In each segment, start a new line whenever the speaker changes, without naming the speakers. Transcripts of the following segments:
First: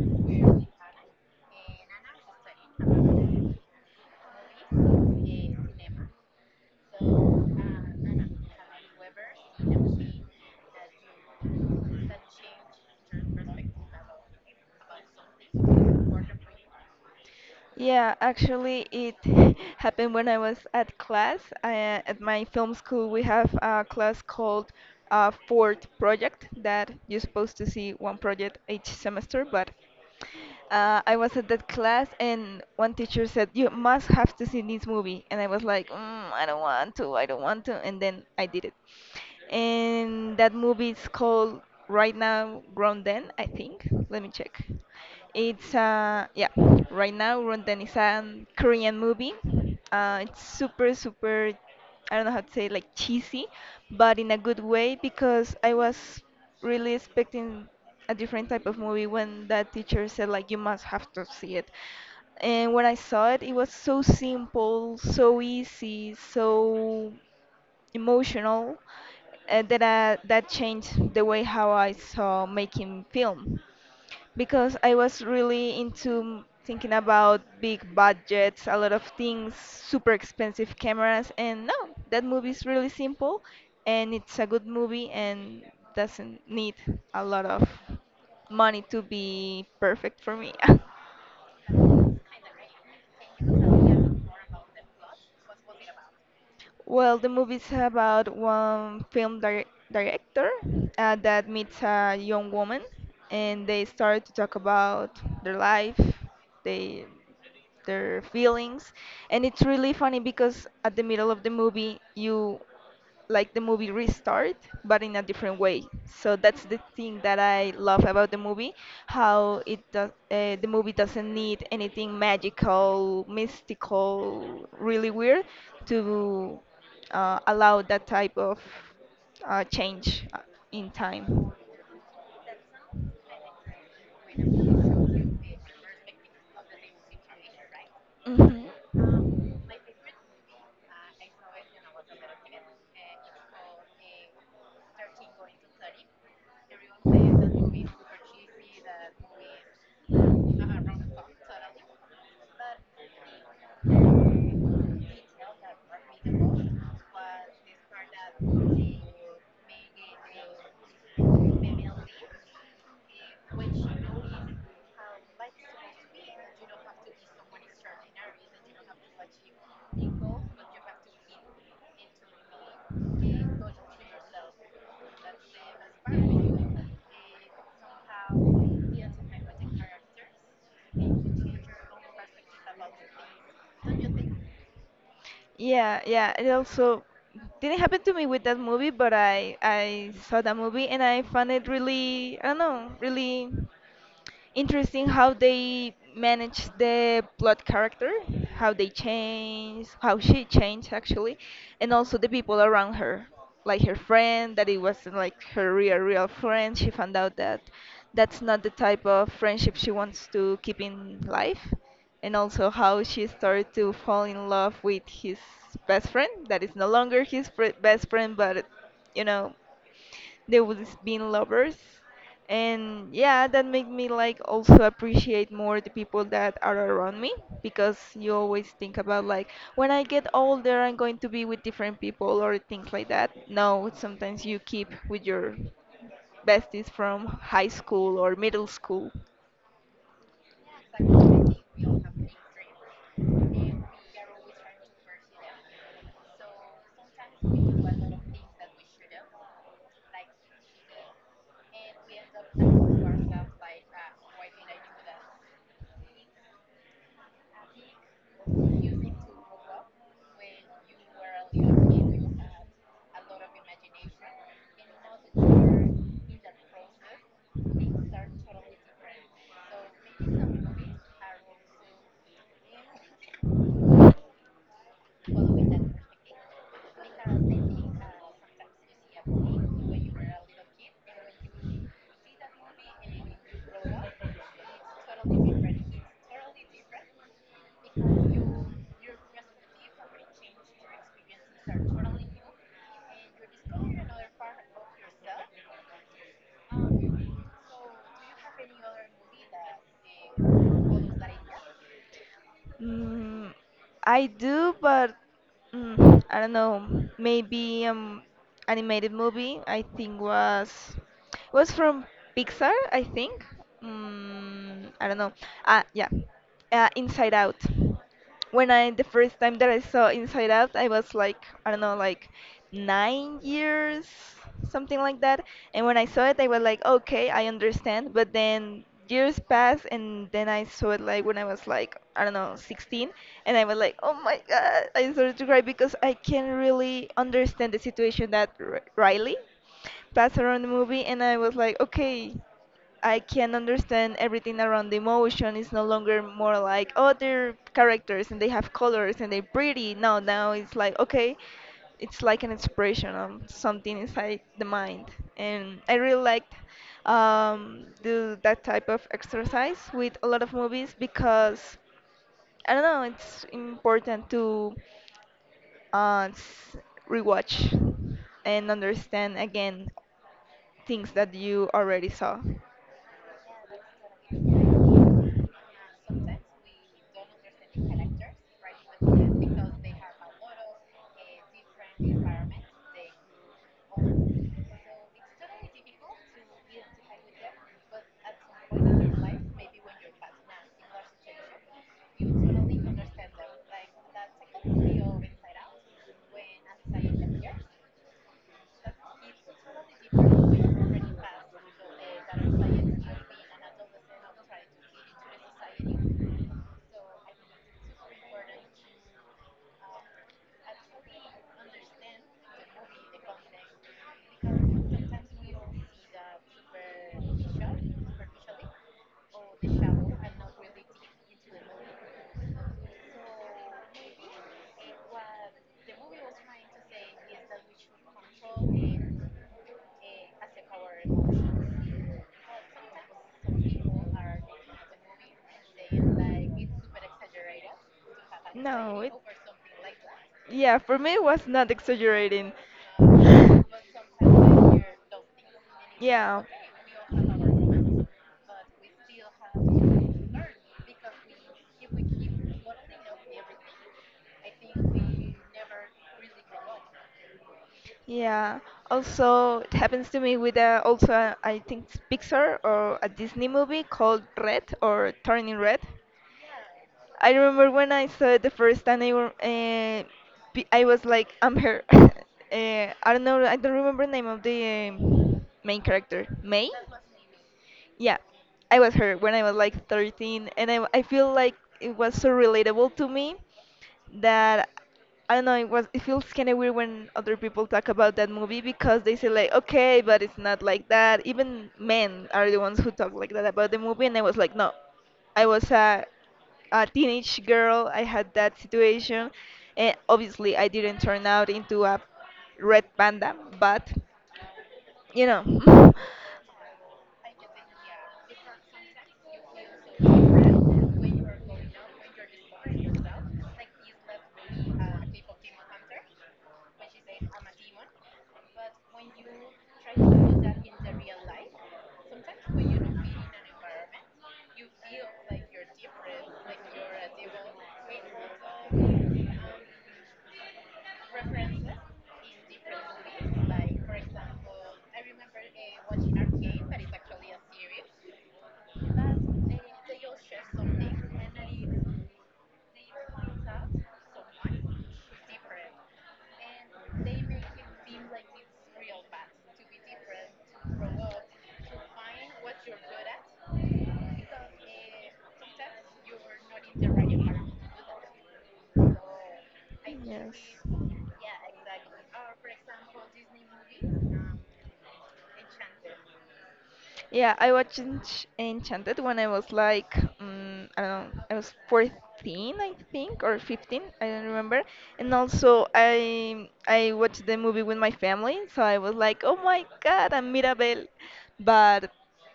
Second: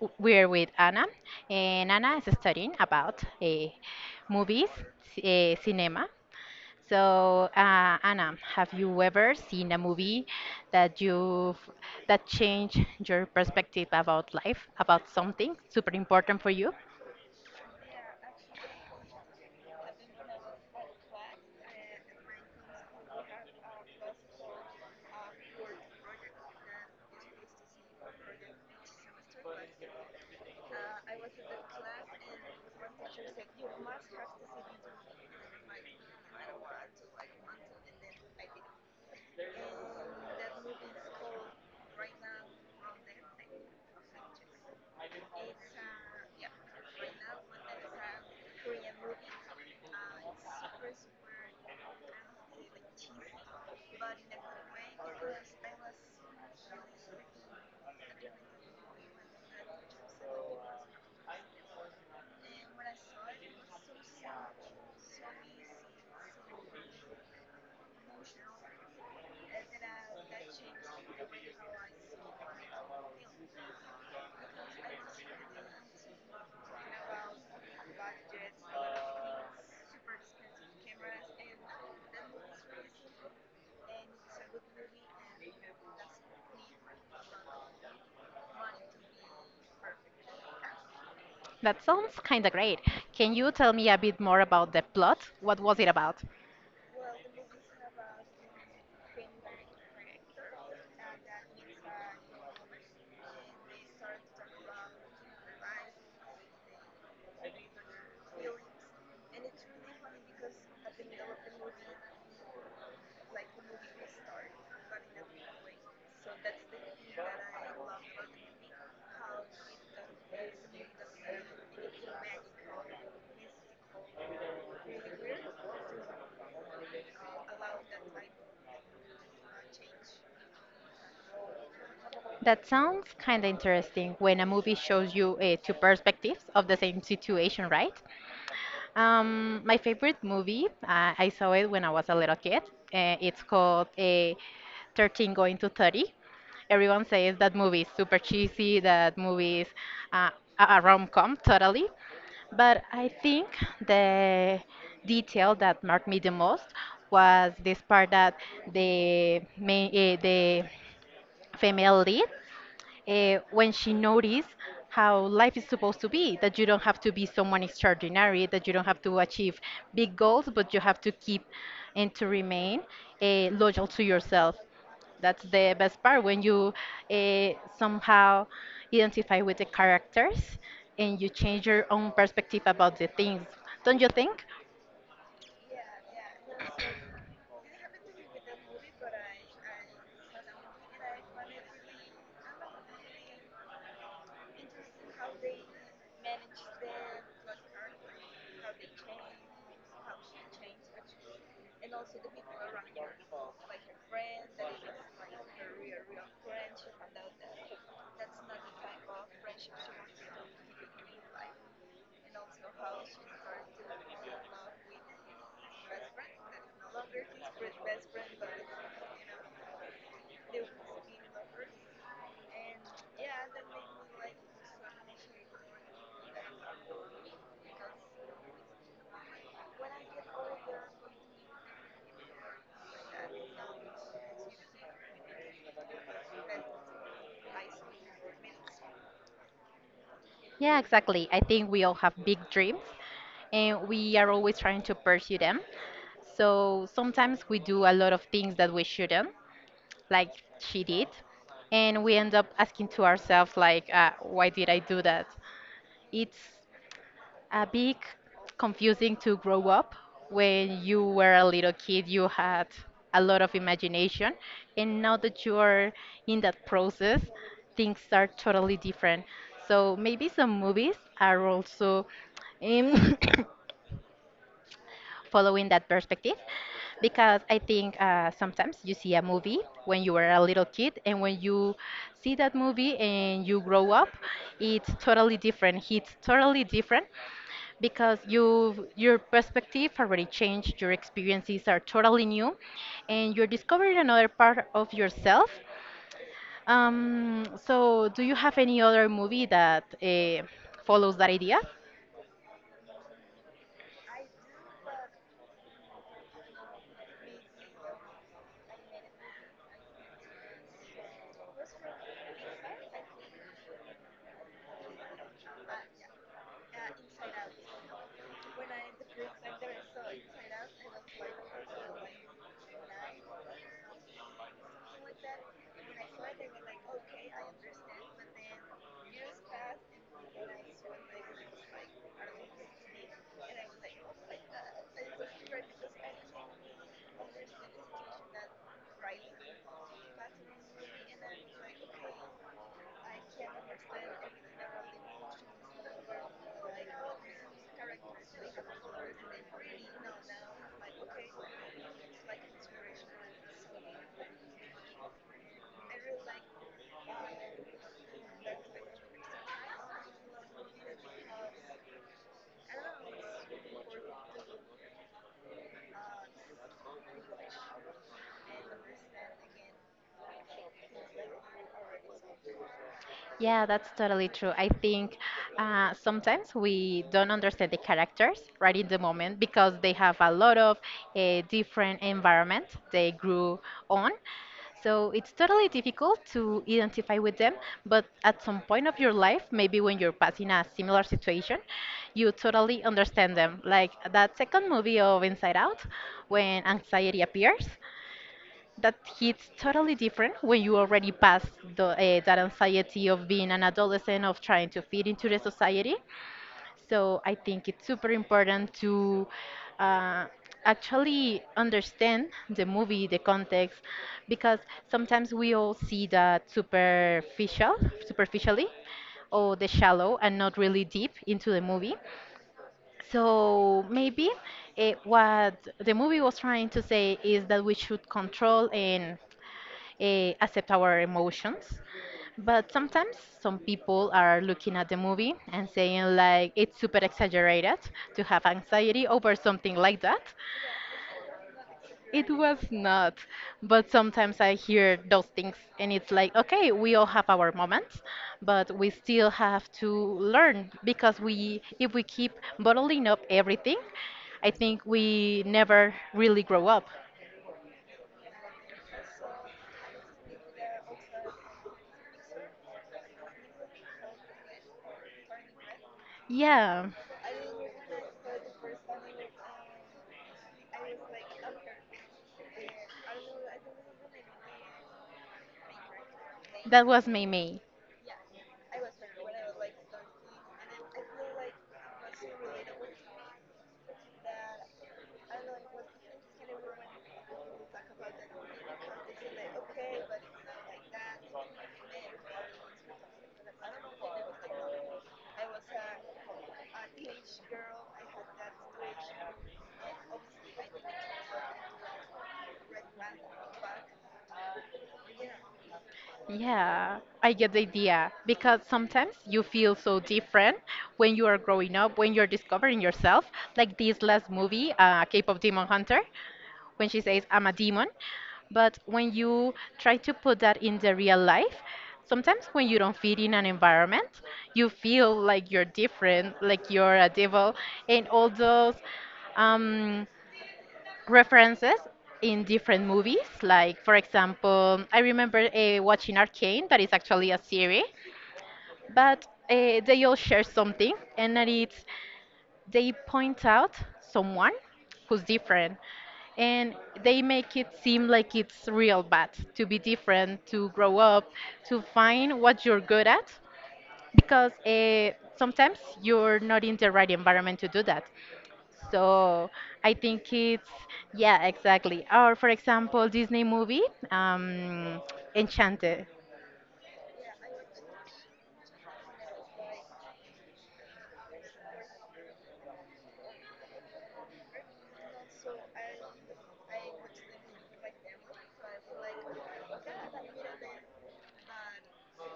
We're with Anna, and Anna is studying about movies, cinema. So, Anna, have you ever seen a movie that you that changed your perspective about life, about something super important for you?
Yeah, actually, it happened when I was at class. At my film school, we have a class called Fort Project that you're supposed to see one project each semester, but I was at that class, and one teacher said, You must have to see this movie. And I was like, I don't want to. And then I did it. And that movie is called Right Now, Grounden, I think. Let me check. It's Right Now, Grounden is a Korean movie. It's super, I don't know how to say, like cheesy, but in a good way because I was really expecting a different type of movie when that teacher said like you must have to see it, and when I saw it, it was so simple, so easy, so emotional that changed the way how I saw making film, because I was really into thinking about big budgets, a lot of things, super expensive cameras, and no, that movie is really simple and it's a good movie and doesn't need a lot of money to be perfect for me.
That sounds kind of great. Can you tell me a bit more about the plot? What was it about?
Well, the movie is about one director, that meets a young woman, and they start to talk about their life, they their feelings. And it's really funny because at the middle of the movie you, like the movie restart, but in a different way. So that's the thing that I love about the movie, how it does. The movie doesn't need anything magical, mystical, really weird to, allow that type of, change, in time.
That sounds kind of interesting when a movie shows you two perspectives of the same situation, right?
Hmm.
My favorite movie, I saw it when I was a little kid. It's called 13 Going to 30. Everyone says that movie is super cheesy, that movie is uh, a rom-com totally. But I think the detail that marked me the most was this part that the female lead when she noticed how life is supposed to be, that you don't have to be someone extraordinary, that you don't have to achieve big goals, but you have to keep and to remain loyal to yourself. That's the best part when you uh, somehow identify with the characters and you change your own perspective about the things, don't you think?
Yeah, yeah. It also didn't happen to me with that movie, but I saw that movie and I found it really, I don't know, really interesting how they manage the plot character, how they change, how she changed actually, and also the people around her, like her friend, that it wasn't like her real friend. She found out that that's not the type of friendship she wants to keep in life, and also how she started to fall in love with his best friend, that is no longer his fri best friend, but you know, they would been lovers. And yeah, that made me like also appreciate more the people that are around me, because you always think about like, when I get older I'm going to be with different people or things like that. No, sometimes you keep with your besties from high school or middle school.
Yeah, exactly. I think we all have big dreams and we are always trying to pursue them. So sometimes we do a lot of things that we shouldn't, like she did, and we end up asking to ourselves like, why did I do that? It's a big confusing to grow up. When you were a little kid, you had a lot of imagination, and now that you are in that process, things are totally different. So maybe some movies are also um, following that perspective because I think sometimes you see a movie when you were a little kid, and when you see that movie and you grow up, it's totally different. It's totally different because your perspective already changed, your experiences are totally new, and you're discovering another part of yourself. So do you have any other movie that follows that idea?
Mm, I do, but I don't know. Maybe animated movie. I think was from Pixar, I think. Mm, I don't know. Ah, yeah. Inside Out. When I, the first time that I saw Inside Out, I was like, I don't know, like 9 years, something like that. And when I saw it, I was like, okay, I understand. But then years passed, and then I saw it like when I was like, I don't know, 16, and I was like, oh my God, I started to cry because I can't really understand the situation that R Riley passed around the movie. And I was like, okay, I can understand everything around the emotion. It's no longer more like, oh, they're characters and they have colors and they're pretty. No, now it's like, okay, it's like an expression of something inside the mind. And I really liked, do that type of exercise with a lot of movies, because I don't know, it's important to uh, s- rewatch and understand again things that you already saw.
Yeah, that's totally true. I think sometimes we don't understand the characters right in the moment because they have a lot of different environment they grew on. So it's totally difficult to identify with them, but at some point of your life, maybe when you're passing a similar situation, you totally understand them. Like that second movie of Inside Out, when anxiety appears, that hits totally different when you already pass that anxiety of being an adolescent of trying to fit into the society. So I think it's super important to uh, actually understand the movie, the context, because sometimes we all see that superficially, or the shallow and not really deep into the movie. So maybe what the movie was trying to say is that we should control and accept our emotions. But sometimes some people are looking at the movie and saying like it's super exaggerated to have
No,
anxiety
it,
over something like that.
yeah, for me it was not
It
exaggerating.
was not. But sometimes I hear those things and it's like,
Yeah,
okay, we all have our moments, but we still have to learn, because we if we keep bottling up everything, I think we never really grow up.
yeah. Also, it happens to me with a also, I think it's Pixar or a Disney movie called Red or Turning Red.
Yeah.
I remember when I saw it the first time, I, were- eh, pe- I was like, I'm her. I don't know, I don't remember the name of the main character. May?
That was Mimi.
Yeah, I was her when I was like 13, and I feel like it was so relatable to me, that I don't know. It was. It feels kind of weird when other people talk about that movie because they say like, okay, but it's not like that. Even men are the ones who talk like that about the movie, and I was like, no, I was a teenage girl. I had that situation, and obviously I didn't turn out into a red panda, but you know.
Yeah, I get the idea. Because sometimes you feel so different when you are growing up, when you're discovering yourself. Like this last movie, K-pop Demon Hunter, when she says I'm a demon. But when you try to put that in the real life, sometimes when you don't fit in an environment, you feel like you're different, like you're a devil, and all those um, references in different movies. Like, for example, I remember watching Arcane, that is actually a series, but they all share something, and that is they point out someone who's different, and they make it seem like it's real bad to be different, to grow up, to find what you're good at, because sometimes you're not in the right environment to do that. So I think it's, yeah, exactly. Or for example, Disney movie, um, Enchanted.
Yeah, I watched Enchanted when I was like, I don't know, I was 14, I think, or 15, I don't remember. And also, I watched the movie with my family, so I was like, oh my God, I'm Mirabel. But,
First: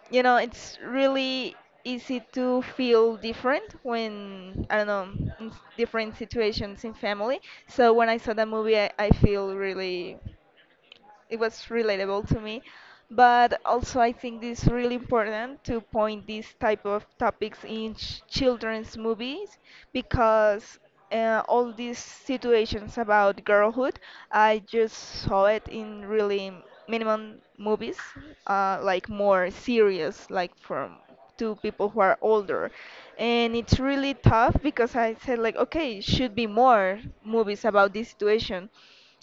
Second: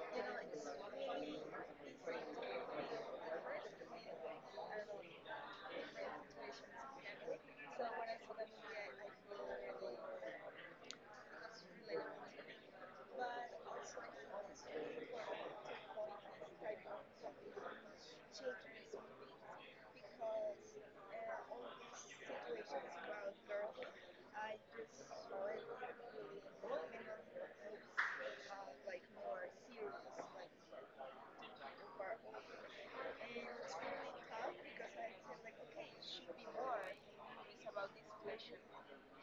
you know, it's really easy to feel different when, I don't know, in different situations in family. So when I saw that movie, I feel really, it was relatable to me. But also, I think it's really important to point these type of topics in ch children's movies, because all these situations about girlhood, I just saw it in really minimum movies, like more serious, like from, to people who are older. And it's really tough because I said like, okay, should be more movies about this situation.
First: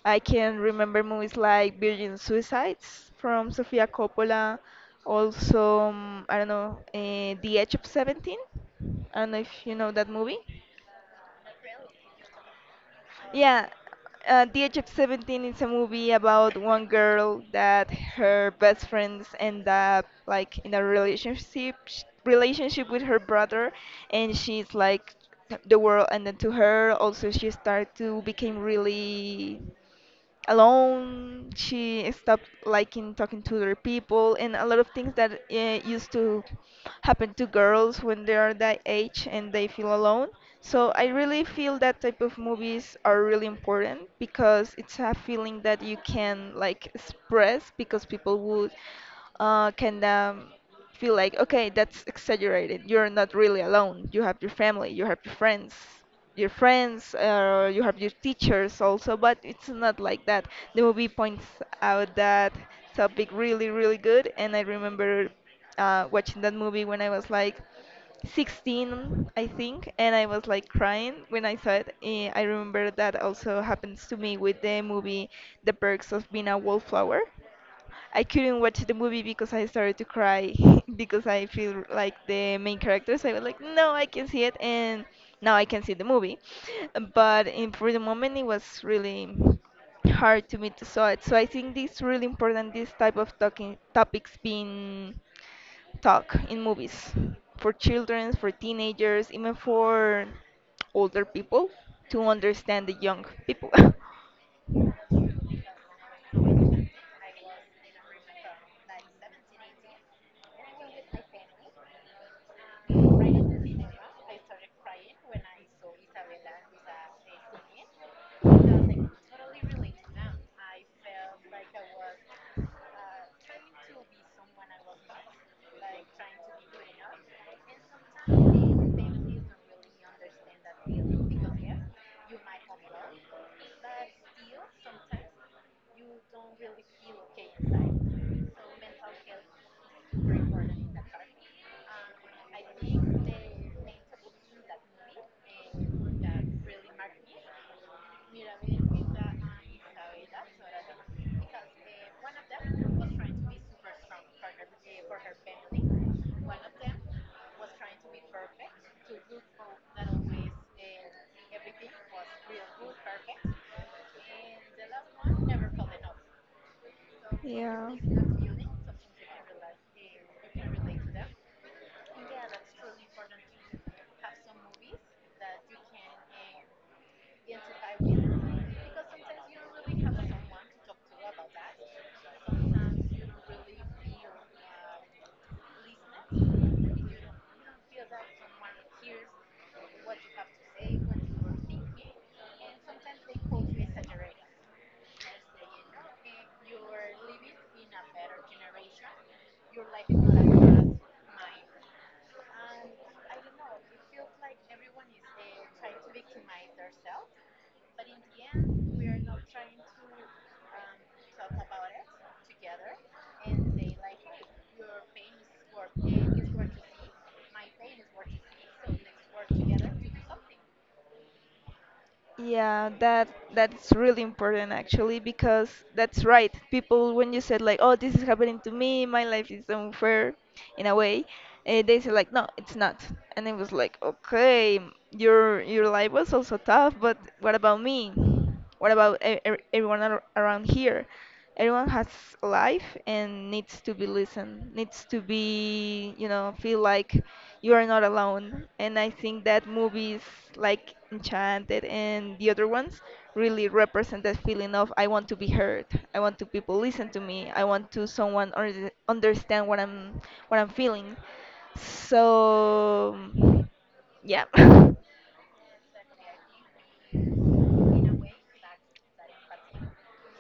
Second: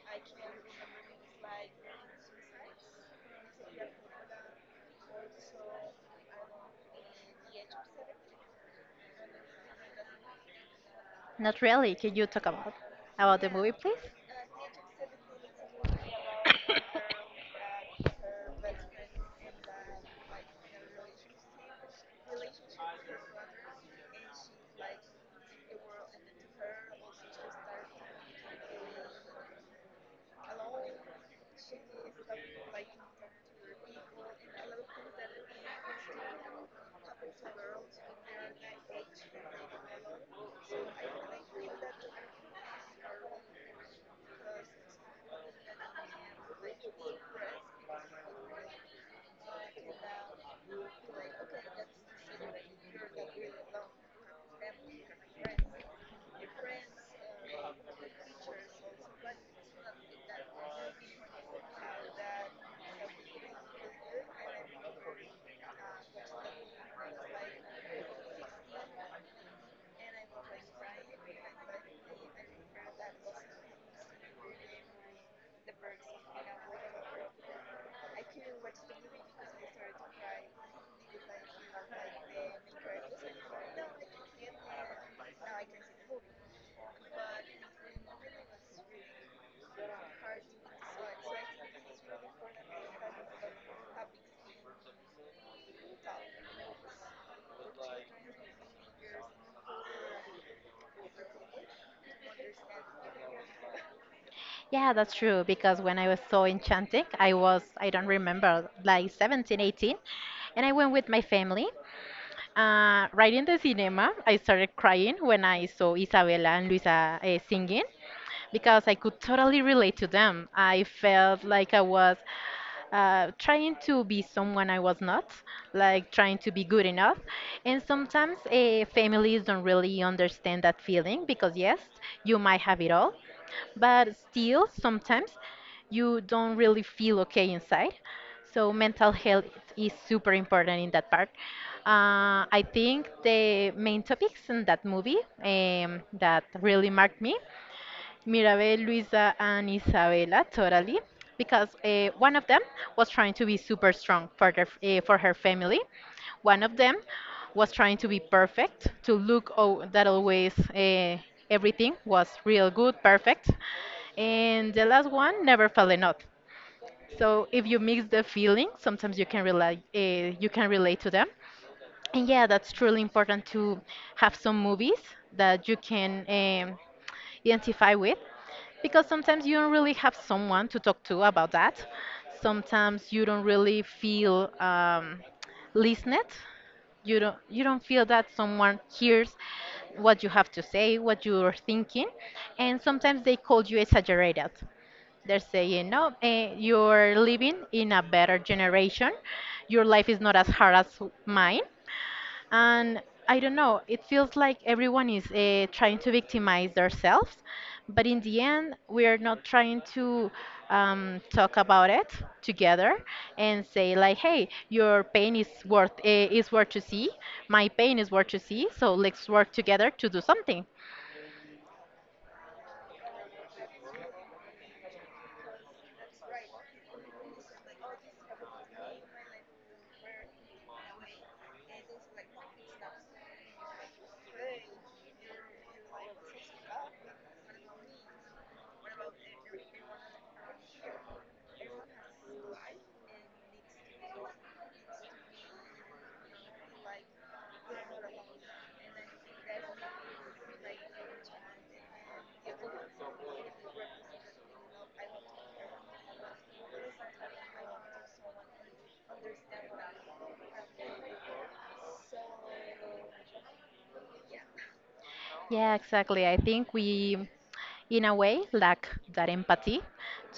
I can remember movies like Virgin Suicides from Sofia Coppola, also, I don't know, The Edge of 17. I don't know if you know that movie.
Not really. Can you talk about the
Yeah,
movie, please?
The Age of 17 is a movie about one girl that her best friends end up like in a relationship with her brother, and she's like, the world ended to her. Also, she started to become really alone. She stopped liking talking to other people, and a lot of things that used to happen to girls when they are that age and they feel alone. So I really feel that type of movies are really important, because it's a feeling that you can like express, because people would, can, feel like, okay, that's exaggerated. You're not really alone. You have your family, you have your friends, you have your teachers also, but it's not like that. The movie points out that topic really, really good, and I remember watching that movie when I was like 16, I think, and I was like crying when I saw it. I remember that also happens to me with the movie The Perks of Being a Wallflower. I couldn't watch the movie because I started to cry because I feel like the main characters. I was like, no, I can see it, and now I can see the movie. But in, for the moment, it was really hard to me to saw it. So I think this is really important. This type of talking topics being talk in movies for children, for teenagers, even for older people to understand the young people.
Yeah, that's true. Because when I was so enchanted, I was, I don't remember, like 17, 18. And I went with my family. Right in the cinema, I started crying when I saw Isabella and Luisa singing, because I could totally relate to them. I felt like I was trying to be someone I was not, like trying to be good enough. And sometimes families don't really understand that feeling because, yes, you might have it all, but still, sometimes you don't really feel okay inside. So, mental health is super important in that part. I think the main topics in that movie, that really marked me, Mirabel, Luisa, and Isabella, totally, because one of them was trying to be super strong for for her family. One of them was trying to be perfect, to look oh, that always everything was real good, perfect, and the last one never fell in love. So if you
Yeah.
mix the feeling, sometimes you can relate to them. And yeah, that's truly important to have some movies that you can identify with, because sometimes you don't really have someone to talk to about that. Sometimes you don't really feel listened. You don't feel that someone hears what you have to say, what you're thinking, and sometimes they call you exaggerated. They're saying, "No, you're living in a better generation. Your life is not as hard as mine, and I don't know. It feels like everyone is trying to victimize themselves, but in the end, we are not trying to talk about it together and say like, "Hey, your pain is worth to see. My pain is worth to see. So let's work together to do something."
Yeah, that that's really important actually, because that's right. People when you said like, "Oh, this is happening to me, my life is unfair." in a way. And they said like, no, it's not. And it was like, okay, your life was also tough, but what about me? What about everyone around here? Everyone has a life and needs to be listened, needs to be, you know, feel like you are not alone. And I think that movies like Enchanted and the other ones really represent that feeling of I want to be heard. I want to people listen to me. I want to someone understand what I'm feeling. So yeah.
Yeah, exactly. I think we, in a way, lack that empathy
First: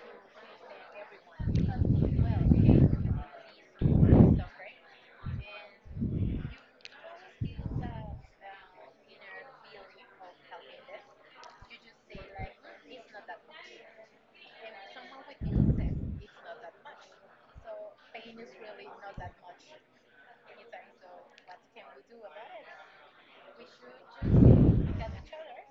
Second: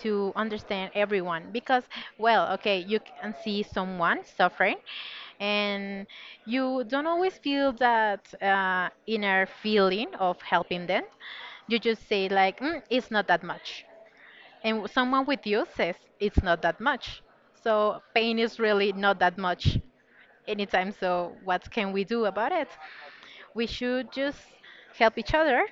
to understand everyone because, well, okay, you can see someone suffering and you don't always feel that inner feeling of helping them. You just say, like, it's not that much. And someone with you says, it's not that much. So pain is really not that much anytime. So what can we do about it? We should just help each other,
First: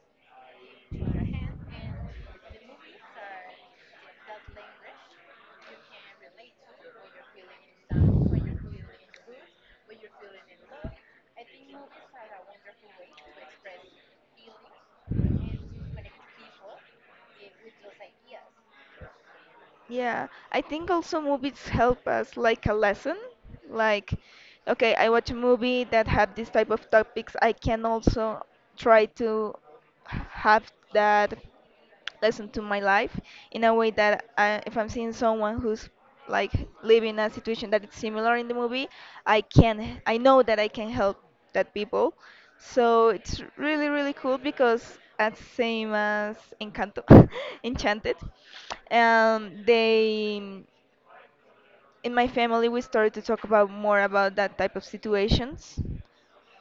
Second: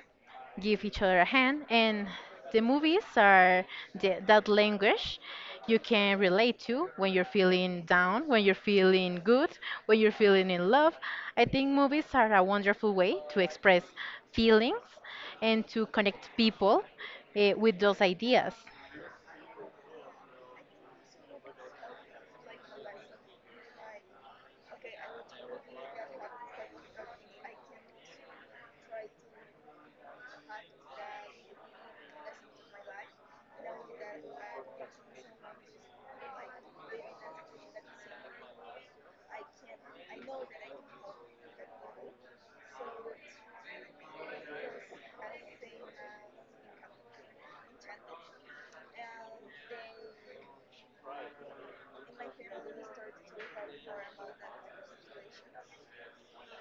give each other a hand, and the movies are that language you can relate to when you're feeling down, when you're feeling good, when you're feeling in love. I think movies are a wonderful way to express feelings and to connect people with those ideas.
Yeah, I think also movies help us like a lesson. Like, okay, I watch a movie that have this type of topics. I can also try to have that lesson to my life, in a way that I, if I'm seeing someone who's like living a situation that is similar in the movie, I can, I know that I can help that people. So it's really really cool because as same as Encanto, Enchanted, they, in my family we started to talk about more about that type of situations,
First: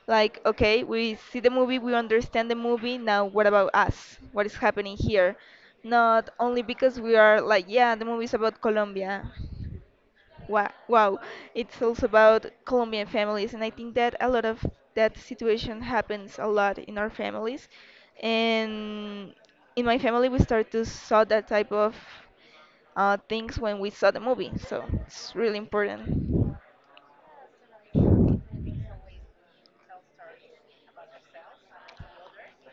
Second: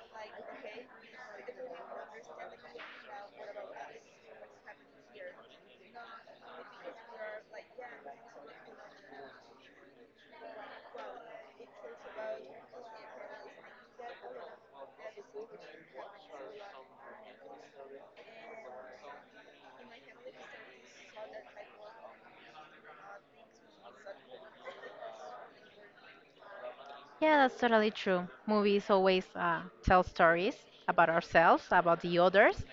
like, okay, we see the movie, we understand the movie, now what about us? What is happening here? Not only because we are like, yeah, the movie is about Colombia. Wow, wow. It's also about Colombian families, and I think that a lot of that situation happens a lot in our families. And in my family, we start to saw that type of, things when we saw the movie, so it's really important.
Yeah, that's totally true. Movies always tell stories about ourselves, about the others.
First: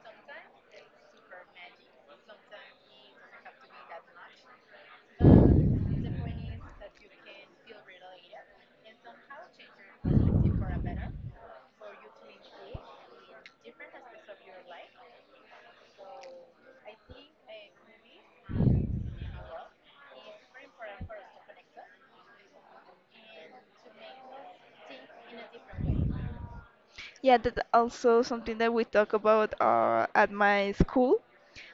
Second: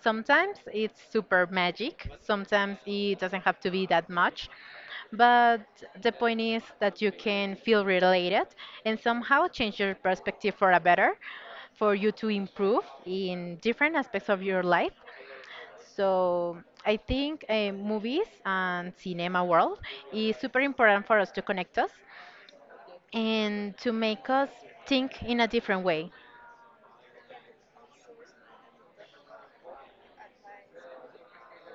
Sometimes it's super magic, sometimes it doesn't have to be that much. But the point is that you can feel related and somehow change your perspective for a better, for you to improve in different aspects of your life. So I think movies and cinema world is super important for us to connect us and to make us think in a different way.
Yeah, that's also something that we talk about at my school.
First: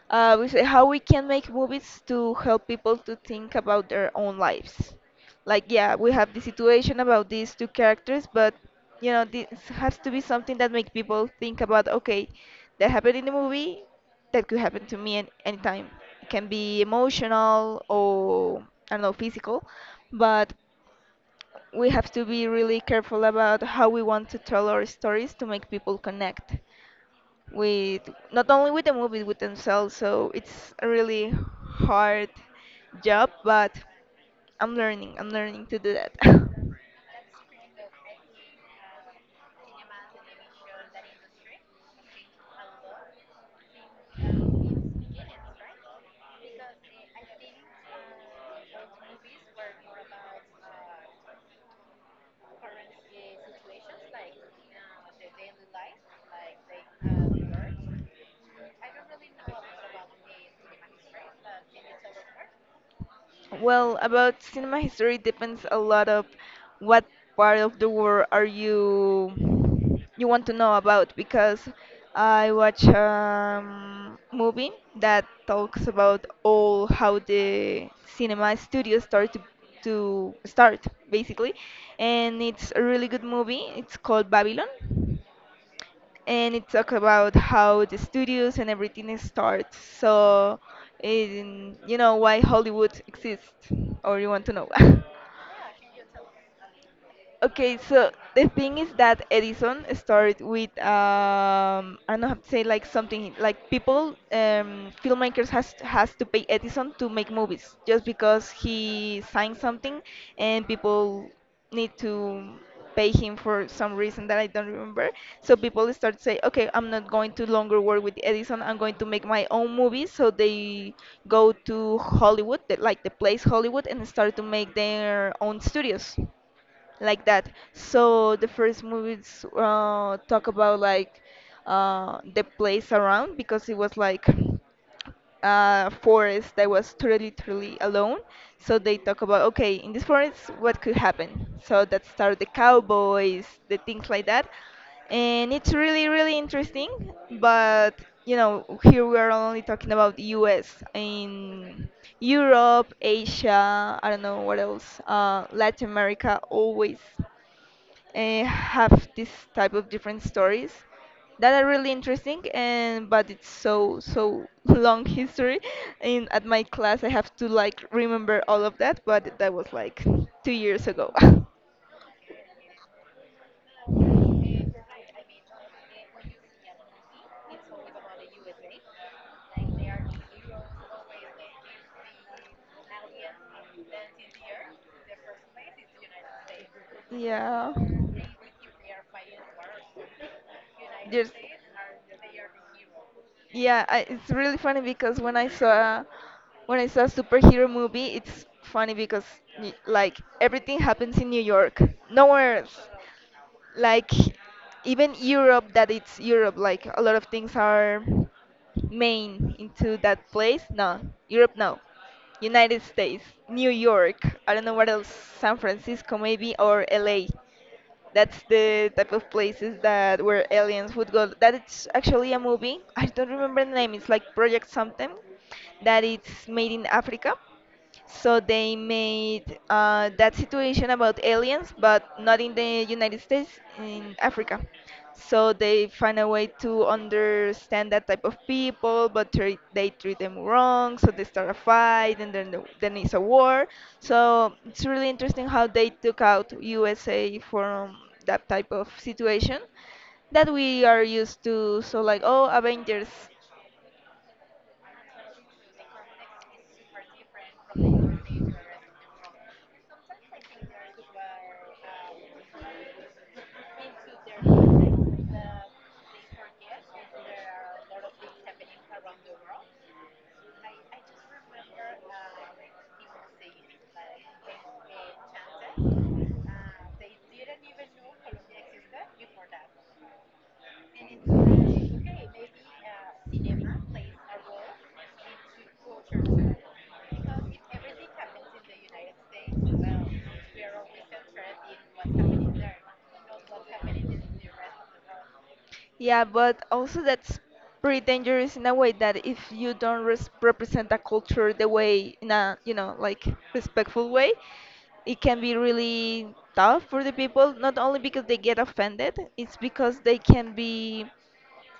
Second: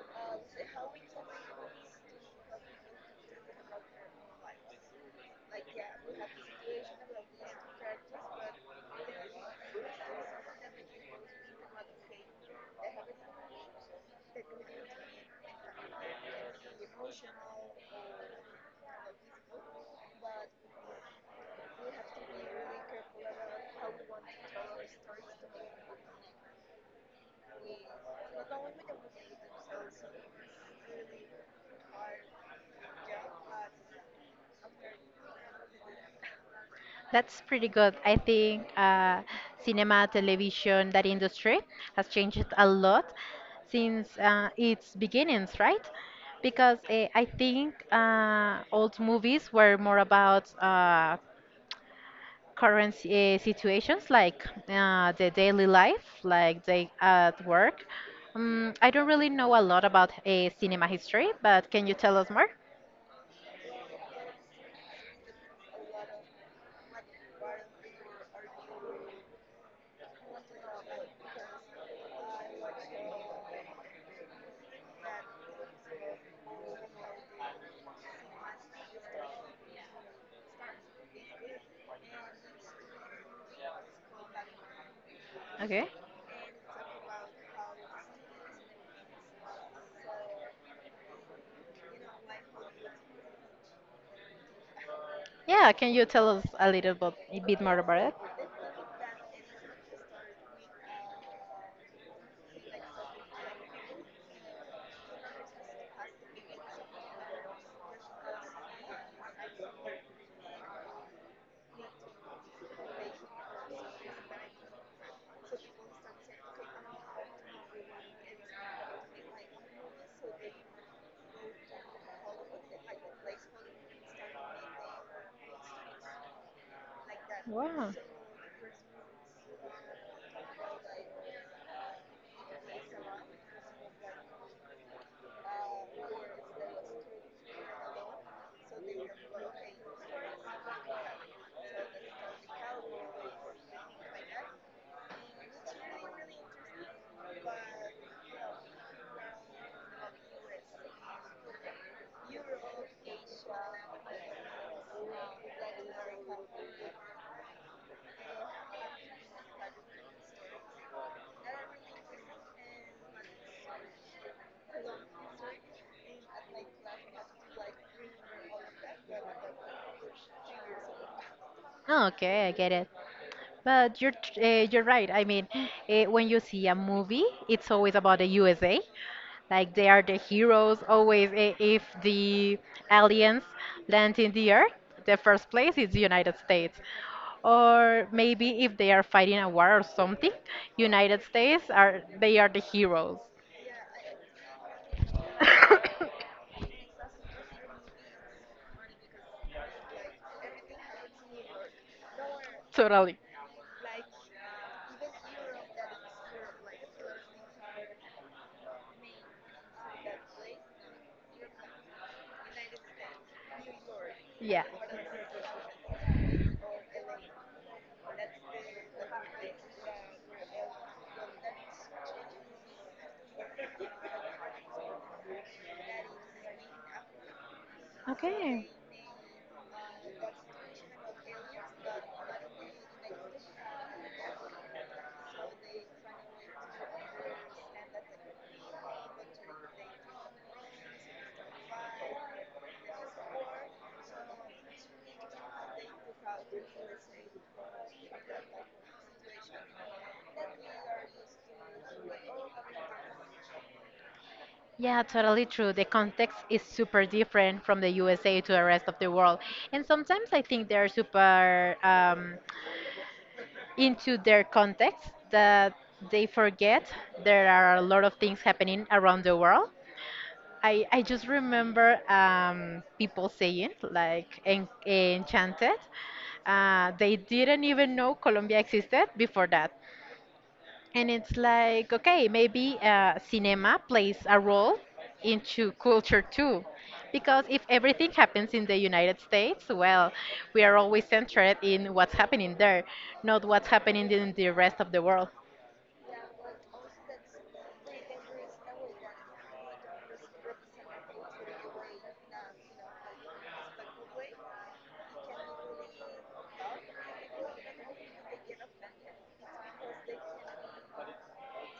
We say how we can make movies to help people to think about their own lives. Like, yeah, we have the situation about these two characters, but this has to be something that make people think about, okay, that happened in the movie, that could happen to me at any time. It can be emotional or I don't know, physical, but we have to be really careful about how we want to tell our stories to make people connect with not only with the movie with themselves, so it's a really hard job, but I'm learning to do that.
That's pretty good. I think cinema, television, that industry has changed a lot since its beginnings, right? Because I think old movies were more about current situations, like the daily life, like they at work. I don't really know a lot about cinema history, but can you tell us more?
Well, about cinema history depends a lot of what part of the world are you want to know about, because I watch movie that talks about all how the cinema studios start to start basically, and it's a really good movie. It's called Babylon,
Okay.
and it talked about how the studios and everything starts. So, in, you know, why Hollywood exists, or you want to know?
Yeah, can you tell us a bit
Okay,
more about
so
it?
the thing is that Edison started with I don't know how to say, like something like people, filmmakers has to pay Edison to make movies just because he signed something, and people need to pay him for some reason that I don't remember. So people start to say, okay, I'm not going to longer work with Edison. I'm going to make my own movies. So they go to Hollywood, like the place Hollywood, and start to make their own studios like that.
Wow.
So the first movies talk about like the place around, because it was like a forest that was totally totally alone. So they talk about, okay, in this forest what could happen. So that started the cowboys, the things like that, and it's really really interesting. But you know, here we are only talking about the U.S. In Europe, Asia, I don't know what else, Latin America always have this type of different stories that are really interesting. And but it's so so long history, and at my class I have to like remember all of that, but that was like 2 years ago.
Oh, okay, I get it. But you're right. I mean, when you see a movie, it's always about the USA. Like they are the heroes always. If the aliens land in the earth, the first place is the United States.
Yeah,
Or maybe if they are fighting a war or something, United
there's,
States, are they are the heroes.
yeah, I, it's really funny because when I saw a superhero movie, it's funny because like everything happens in New York, nowhere else.
Totally.
Like, even Europe, that it's Europe, like a lot of things are main into that place. No Europe, no United States, New York, I
Yeah.
don't know what else, San Francisco maybe, or LA. That's the type of places that where aliens would go. That it's actually a movie, I don't remember the name, it's like Project something, that it's made in Africa. So
Okay.
they made that situation about aliens, but not in the United States, in Africa. So they find a way to understand that type of people, but they treat them wrong. So they start a fight, and then it's a war. So it's really interesting how they took out USA from that type of situation that we are used to. So like, oh, Avengers.
Yeah, totally true. The context is super different from the USA to the rest of the world. And sometimes I think they're super into their context that they forget there are a lot of things happening around the world. I just remember people saying like enchanted. They didn't even know Colombia existed before that. And it's like, okay, maybe cinema plays a role into culture too. Because if everything happens in the United States, well, we are always centered in what's happening there, not what's happening in the rest of the world.
Yeah, but also that's pretty dangerous in a way that if you don't res represent a culture the way in a, you know, like respectful way, it can be really tough for the people, not only because they get offended, it's because they can be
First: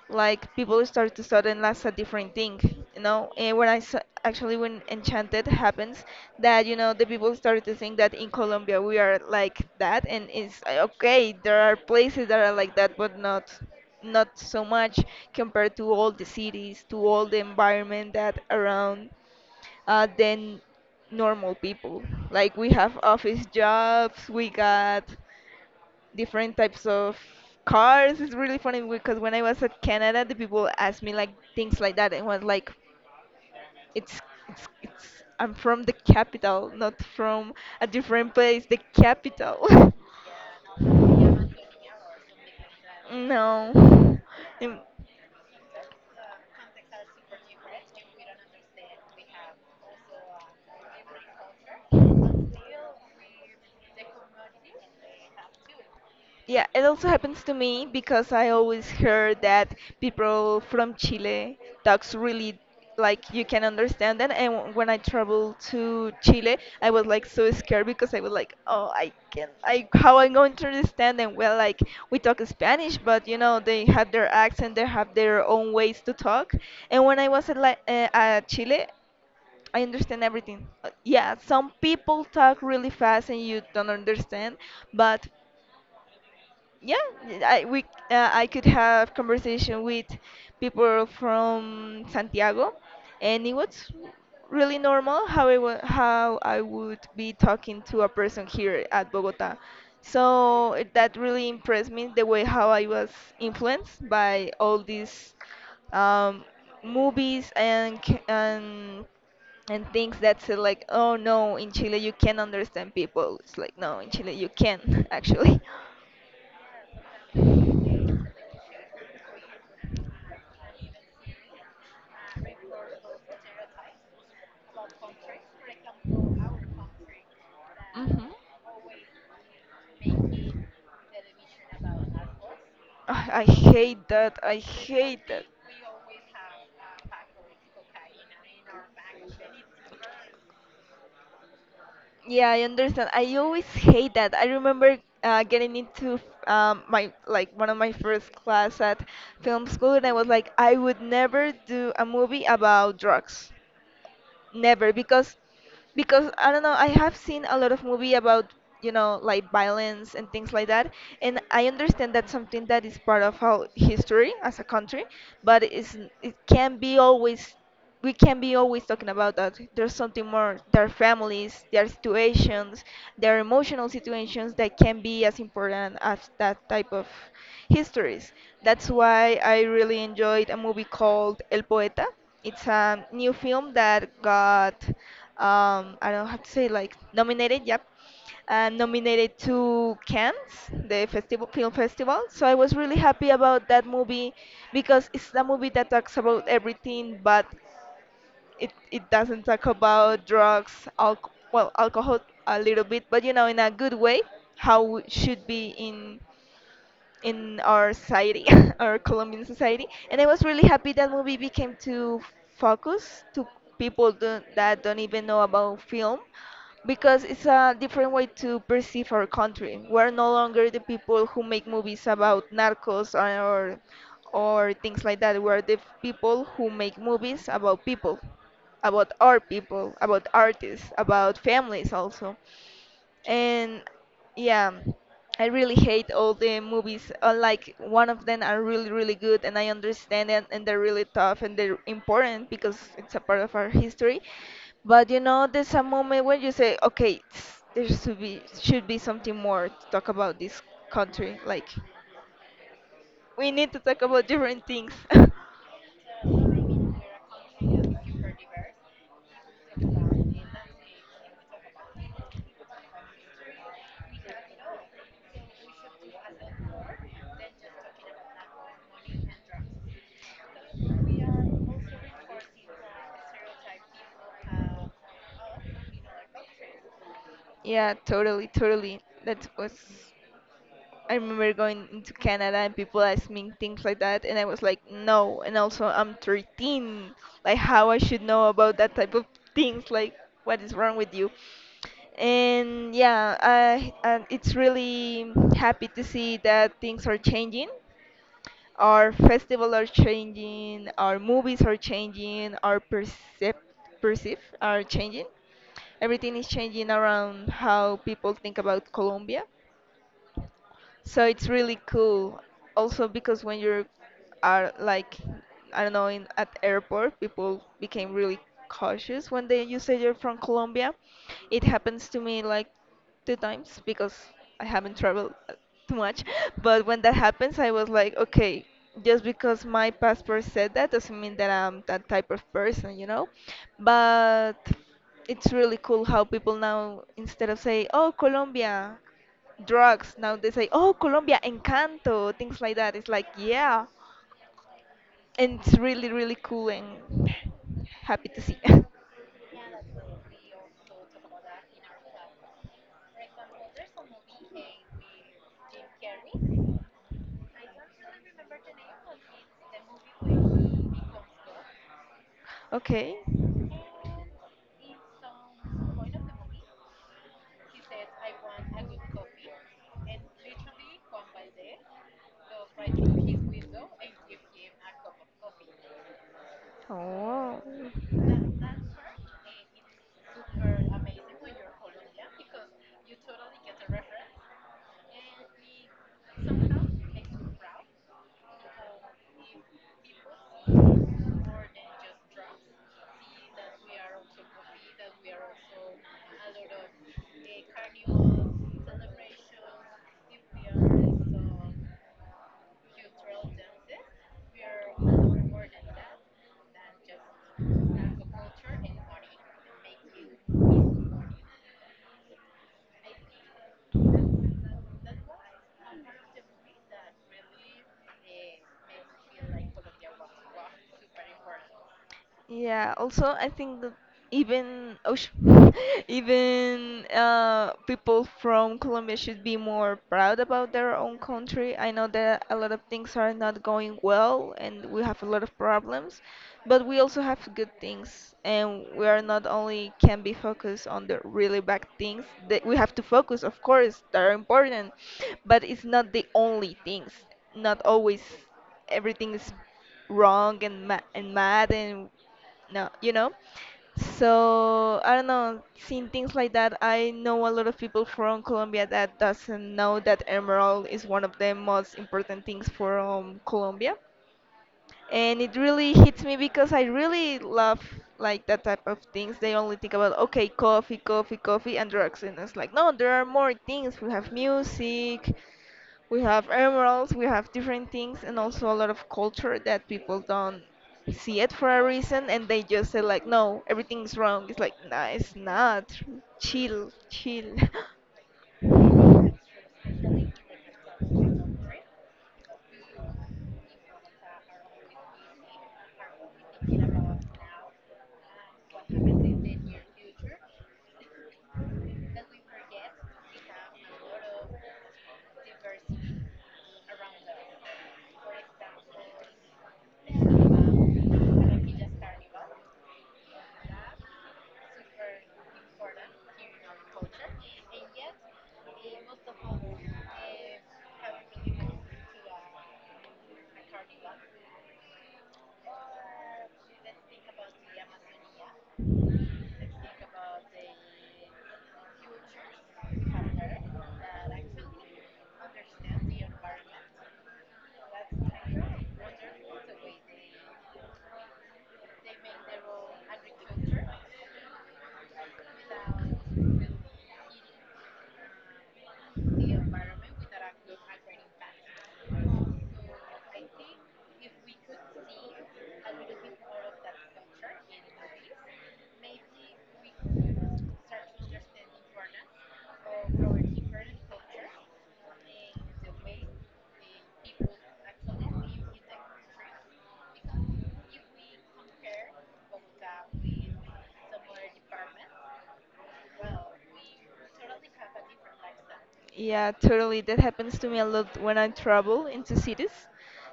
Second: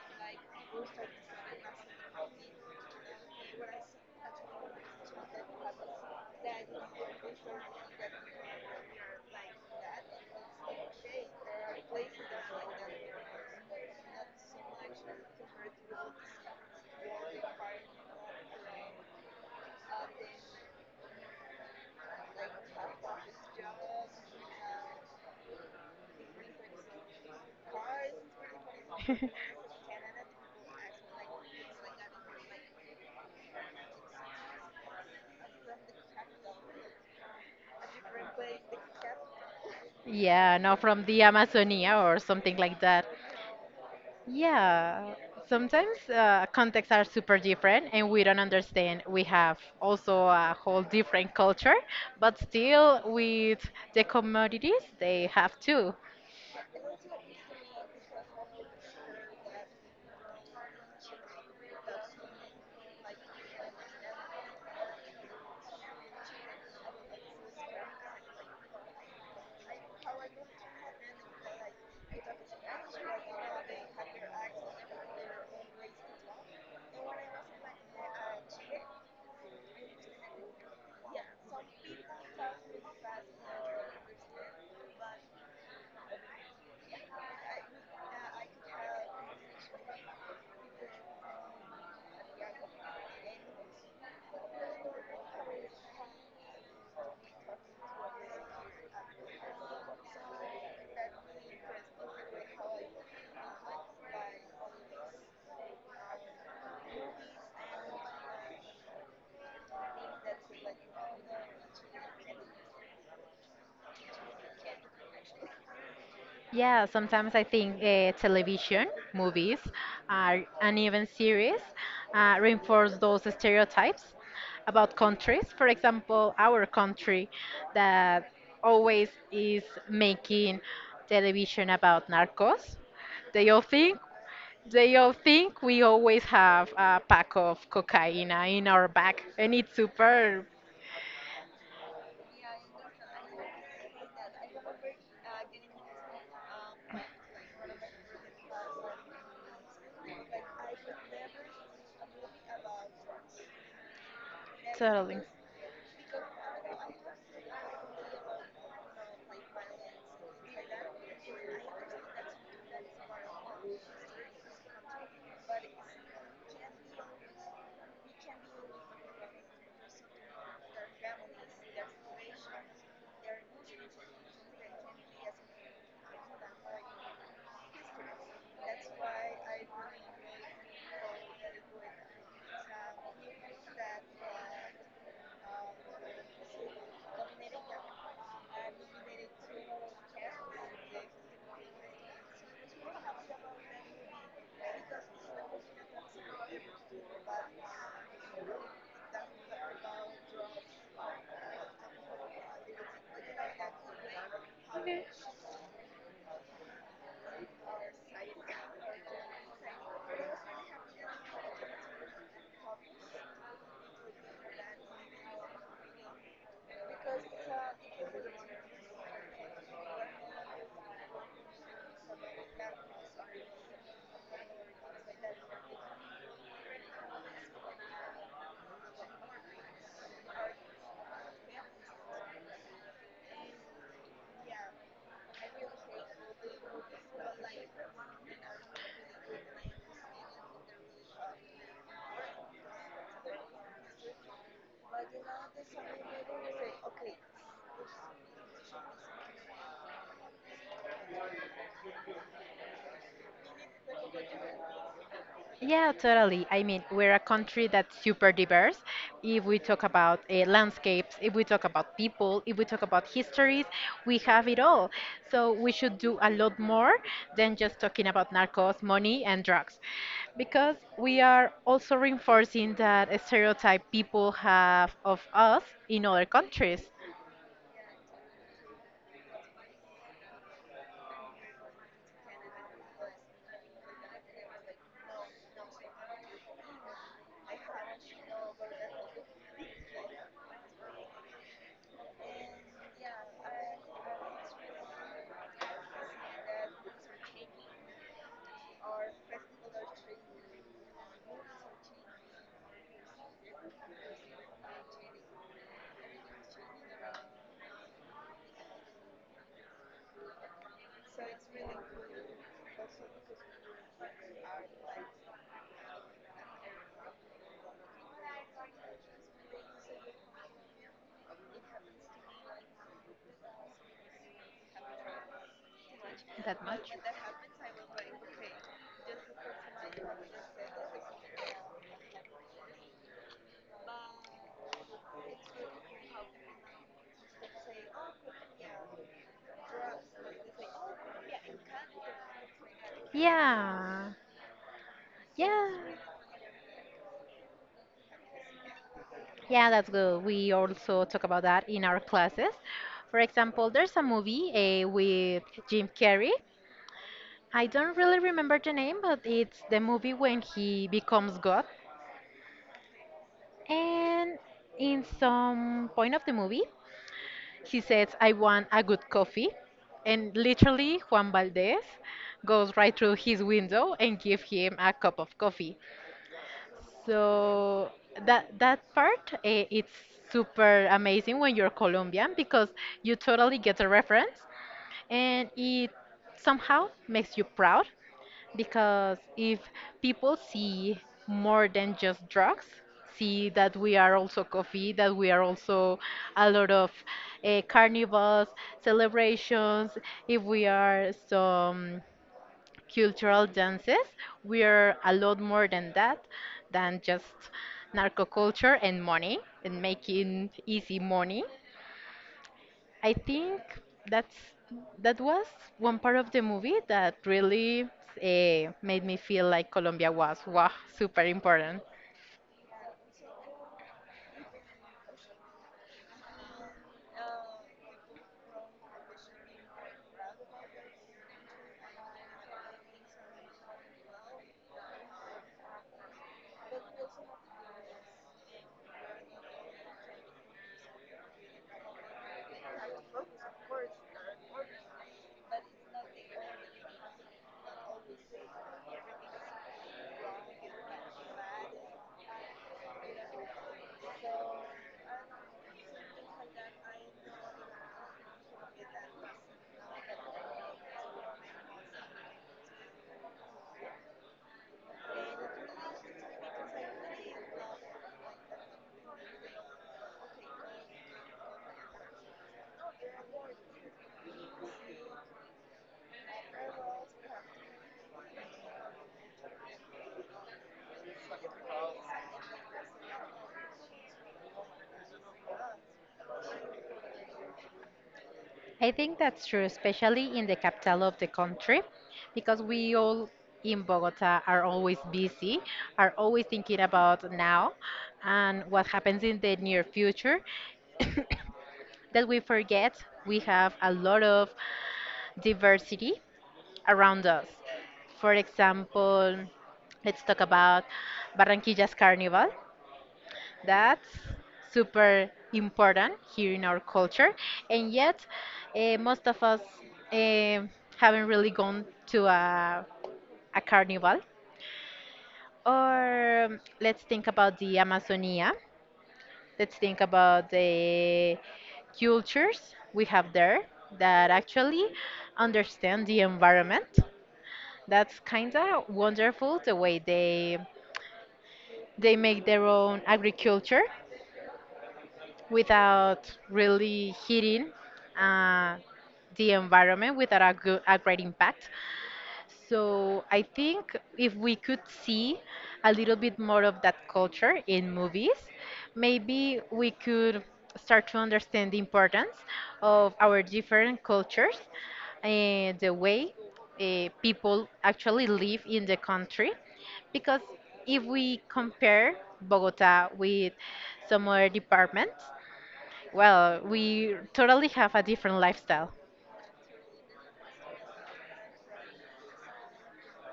like people start to suddenly as a different thing, you know. And actually, when Enchanted happens, that you know, the people started to think that in Colombia we are like that, and it's okay, there are places that are like that, but not not so much compared to all the cities, to all the environment that around, then normal people, like we have office jobs, we got different types of cars. It's really funny because when I was at Canada, the people asked me like things like that, and was like, "It's, it's I'm from the capital, not from a different place. The capital."
Yeah, no, from the Amazonia or something like that.
No. Um,
Yeah, sometimes contexts are super different and we don't understand. We have also a whole different culture, but still with the commodities, they have too.
Yeah, it also happens to me because I always heard that people from Chile talks really like you can understand them. And when I traveled to Chile, I was like so scared because I was like, oh, I can, I how I'm going to understand them? Well, like we talk Spanish, but you know they have their accent, they have their own ways to talk. And when I was at, like, at Chile, I understand everything. Yeah, some people talk really fast and you don't understand, but yeah, i we I could have conversation with people from Santiago, and it was really normal how how I would be talking to a person here at Bogota. So that really impressed me, the way how I was influenced by all these um, movies and and things that say like, oh no, in Chile you can understand people. It's like, no, in Chile you can actually.
Yeah, sometimes I think television, movies, uh, and even series reinforce those stereotypes about countries. For example, our country
Hmm.
that always is making television about narcos.
Ah, I
they all think
hate that. I
They all
hate that.
think we always have a pack of cocaine in our bag, and it's super.
Yeah, I understand. I always hate that. I remember getting into my like one of my first class at film school, and I was like, I would never do a movie about drugs. Never,
Totally.
because because I don't know, I have seen a lot of movie about, you know, like violence and things like that, and I understand that's something that is part of our history as a country, but it's, it can be always, we can be always talking about that. There's something more, their families, their situations, their emotional situations that can be as important as that type of histories. That's why I really enjoyed a movie called El Poeta. It's a new film that got I don't have to say like nominated, yep, nominated to Cannes, the festival film festival. So I was really happy about that movie, because it's a movie that talks about everything, but it doesn't talk about drugs, alc, well, alcohol a little bit, but you know, in a good way, how it should be in our society, our Colombian society. And I was really happy that movie became to focus to people don't, that don't even know about film, because it's a different way to perceive our country. We're no longer the people who make movies about narcos or things like that. We're the people who make movies about people, about our people, about artists, about families also. And yeah, I really hate all the movies, like one of them are really really good and I understand it, and they're really tough and they're important because it's a part of our history. But you know, there's a moment when you say, okay, there should be something more to talk about this country, like we need to talk about different things.
Yeah, totally. I mean, we're a country that's super diverse. If we talk about landscapes, if we talk about people, if we talk about histories, we have it all. So we should do a lot more than just talking about narcos, money, and drugs. Because we are also reinforcing that stereotype people have of us in other countries.
Yeah, totally totally. That was, I remember going into Canada and people asking things like that, and I was like, no. And also, I'm 13. Like, how I should know about that type of things? Like, what is wrong with you? And yeah, I, and it's really happy to see that things are changing. Our festivals are changing. Our movies are changing. Our percep, perceive are changing. Everything is changing around how people think about Colombia, so it's really cool. Also because when you're are like, I don't know, in at airport people became really cautious when they you say you're from Colombia. It happens to me like two times, because I haven't traveled too much.
That much.
But when that happens I was like, okay, just because my passport said that doesn't mean that I'm that type of person, you know? But it's really cool how people now, instead of say, "Oh, Colombia," drugs. Now they say, oh, Colombia, Encanto, things like that. It's like, yeah.
Yeah,
And
yeah,
it's really, really cool and happy to see.
yeah, that's good. We also talk about that in our classes. For example, there's a movie with Jim Carrey. I don't really remember the name, but it's the movie when he becomes God.
Okay.
And in some point of the movie, he says, I want a good coffee. And literally, Juan Valdez goes right through his window and give him a cup of coffee.
Oh, wow.
So that that part, it's super amazing when you're Colombian because you totally get the reference and it somehow makes you proud because if people see more than just drugs, see that we are also coffee, that we are also a lot of carnivals, celebrations, if we are some cultural dances, we are a lot more than that, than just narco culture and money and making easy money. I think that's that was one part of the movie that really made me feel like Colombia was wow super important.
Yeah, also I think that even, oh sh, even people from Colombia should be more proud about their own country. I know that a lot of things are not going well and we have a lot of problems, but we also have good things, and we are not only can be focused on the really bad things that we have to focus, of course, that are important, but it's not the only things. Not always everything is wrong and ma, and mad, and no, you know. So I don't know, seeing things like that, I know a lot of people from Colombia that doesn't know that emerald is one of the most important things from Colombia. And it really hits me, because I really love like that type of things. They only think about, okay, coffee, coffee, coffee, and drugs, and it's like, no, there are more things. We have music, we have emeralds, we have different things, and also a lot of culture that people don't see it for a reason, and they just say like, no, everything's wrong. It's like, nah, it's not. Chill, chill.
I think that's true, especially in the capital of the country, because we all in Bogota are always busy, are always thinking about now and what happens in the near future, that we forget we have a lot of diversity around us. For example, let's talk about Barranquilla's Carnival. That's super important here in our culture, and yet most of us eh, haven't really gone to a carnival. Or let's think about the Amazonia. Let's think about the cultures we have there that actually understand the environment. That's kind of wonderful the way they make their own agriculture without really hitting uh, the environment without a great impact. So I think if we could see a little bit more of that culture in movies, maybe we could start to understand the importance of our different cultures and the way people actually live in the country. Because if we compare Bogota with some other departments, well, we totally have a different lifestyle.
Yeah, totally. That happens to me a lot when I travel into cities.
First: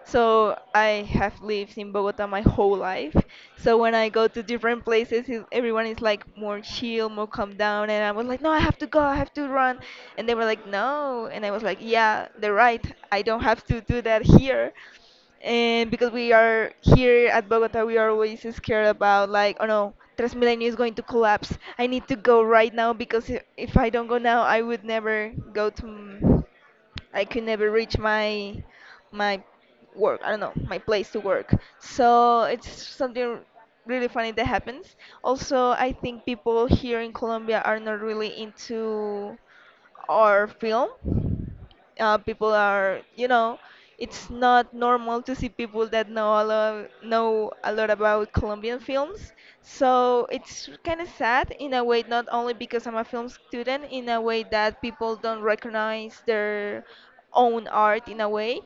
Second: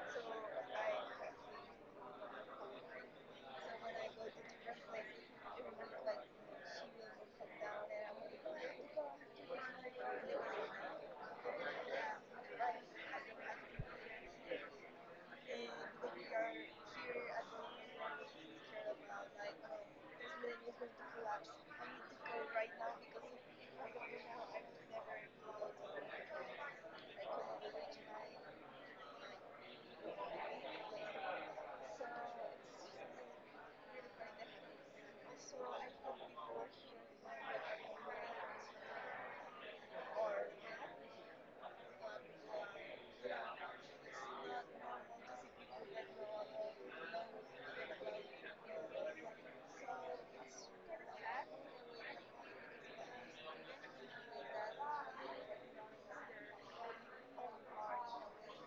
So I have lived in Bogota my whole life. So when I go to different places, everyone is like more chill, more calm down, and I was like, no, I have to go, I have to run, and they were like, no, and I was like, yeah, they're right. I don't have to do that here, and because we are here at Bogota, we are always scared about like, oh no, Transmilenio is going to collapse. I need to go right now because if I don't go now, I would never go to, I could never reach my work. I don't know my place to work. So it's something really funny that happens. Also, I think people here in Colombia are not really into or film. People are, it's not normal to see people that know a lot about Colombian films. So it's kind of sad in a way, not only because I'm a film student, in a way that people don't recognize their own art in a way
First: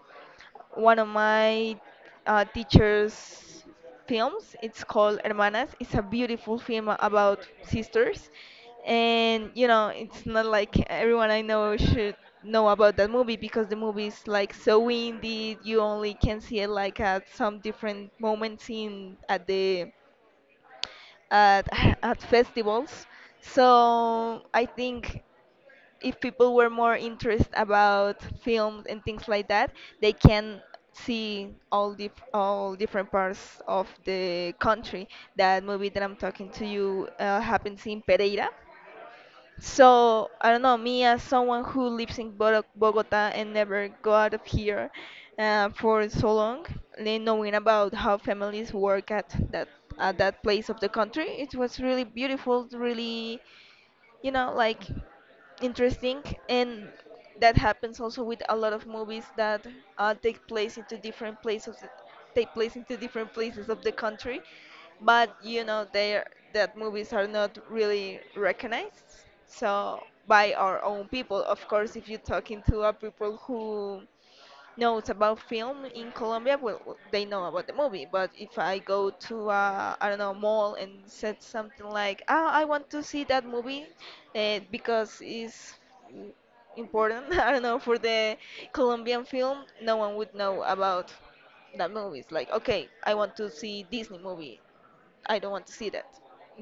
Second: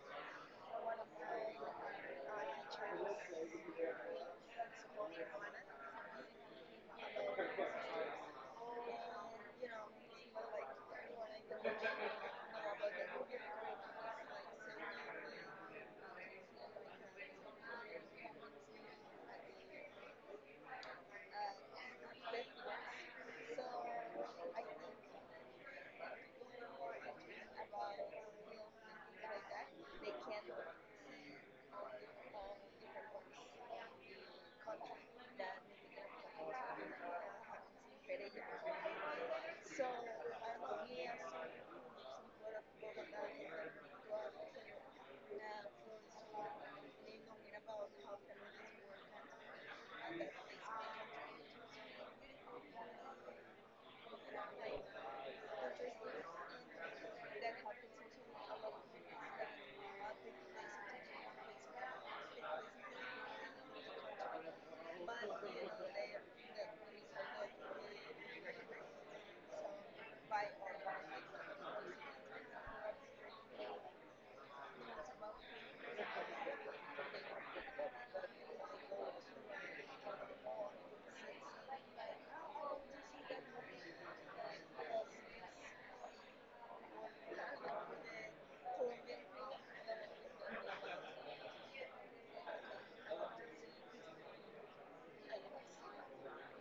one of my teacher's films. It's called Hermanas. It's a beautiful film about sisters, and it's not like everyone I know should know about that movie because the movie is like so indie. You only can see it like at some different moments in at the at at festivals. So I think if people were more interested about films and things like that, they can see all different parts of the country. That movie that I'm talking to you happens in Pereira. So I don't know, me as someone who lives in Bogota and never go out of here for so long, then knowing about how families work at that place of the country, it was really beautiful, really, like, interesting. And that happens also with a lot of movies that uh, take place into different places, take place into different places of the country. But they that movies are not really recognized. So by our own people, of course, if you're talking to a people who knows about film in Colombia, well, they know about the movie. But if I go to I don't know mall and said something like, "Ah, I want to see that movie," because it's mm, important. I don't know, for the Colombian film, no one would know about that movie. It's like, okay, I want to see Disney movie. I don't want to see that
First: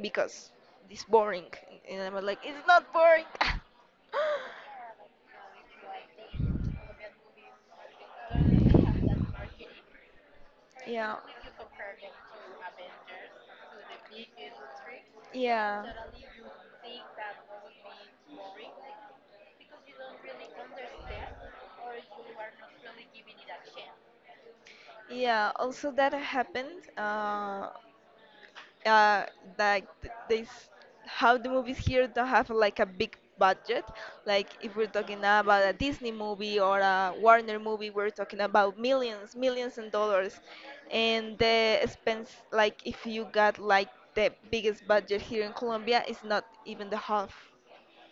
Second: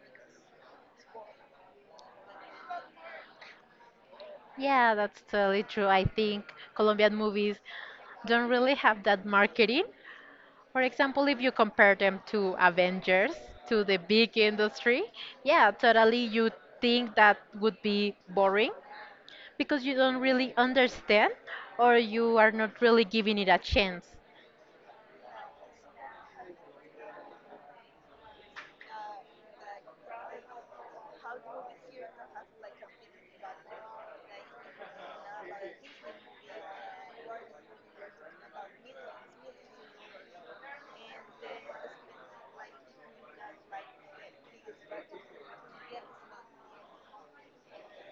because it's boring. And I'm like, it's not boring.
Yeah, that's totally true. I think Colombian movies don't really have that marketing. For
Yeah.
example, if you compare them to Avengers, to the big industry, yeah,
Yeah.
totally you think that would be boring because you don't really understand or you are not really giving it a chance.
Yeah, also that happened. Uh, like this, how the movies here don't have like a big budget, like if we're talking about a Disney movie or a Warner movie, we're talking about millions and dollars, and the expense, like if you got like the biggest budget here in Colombia is not even the half.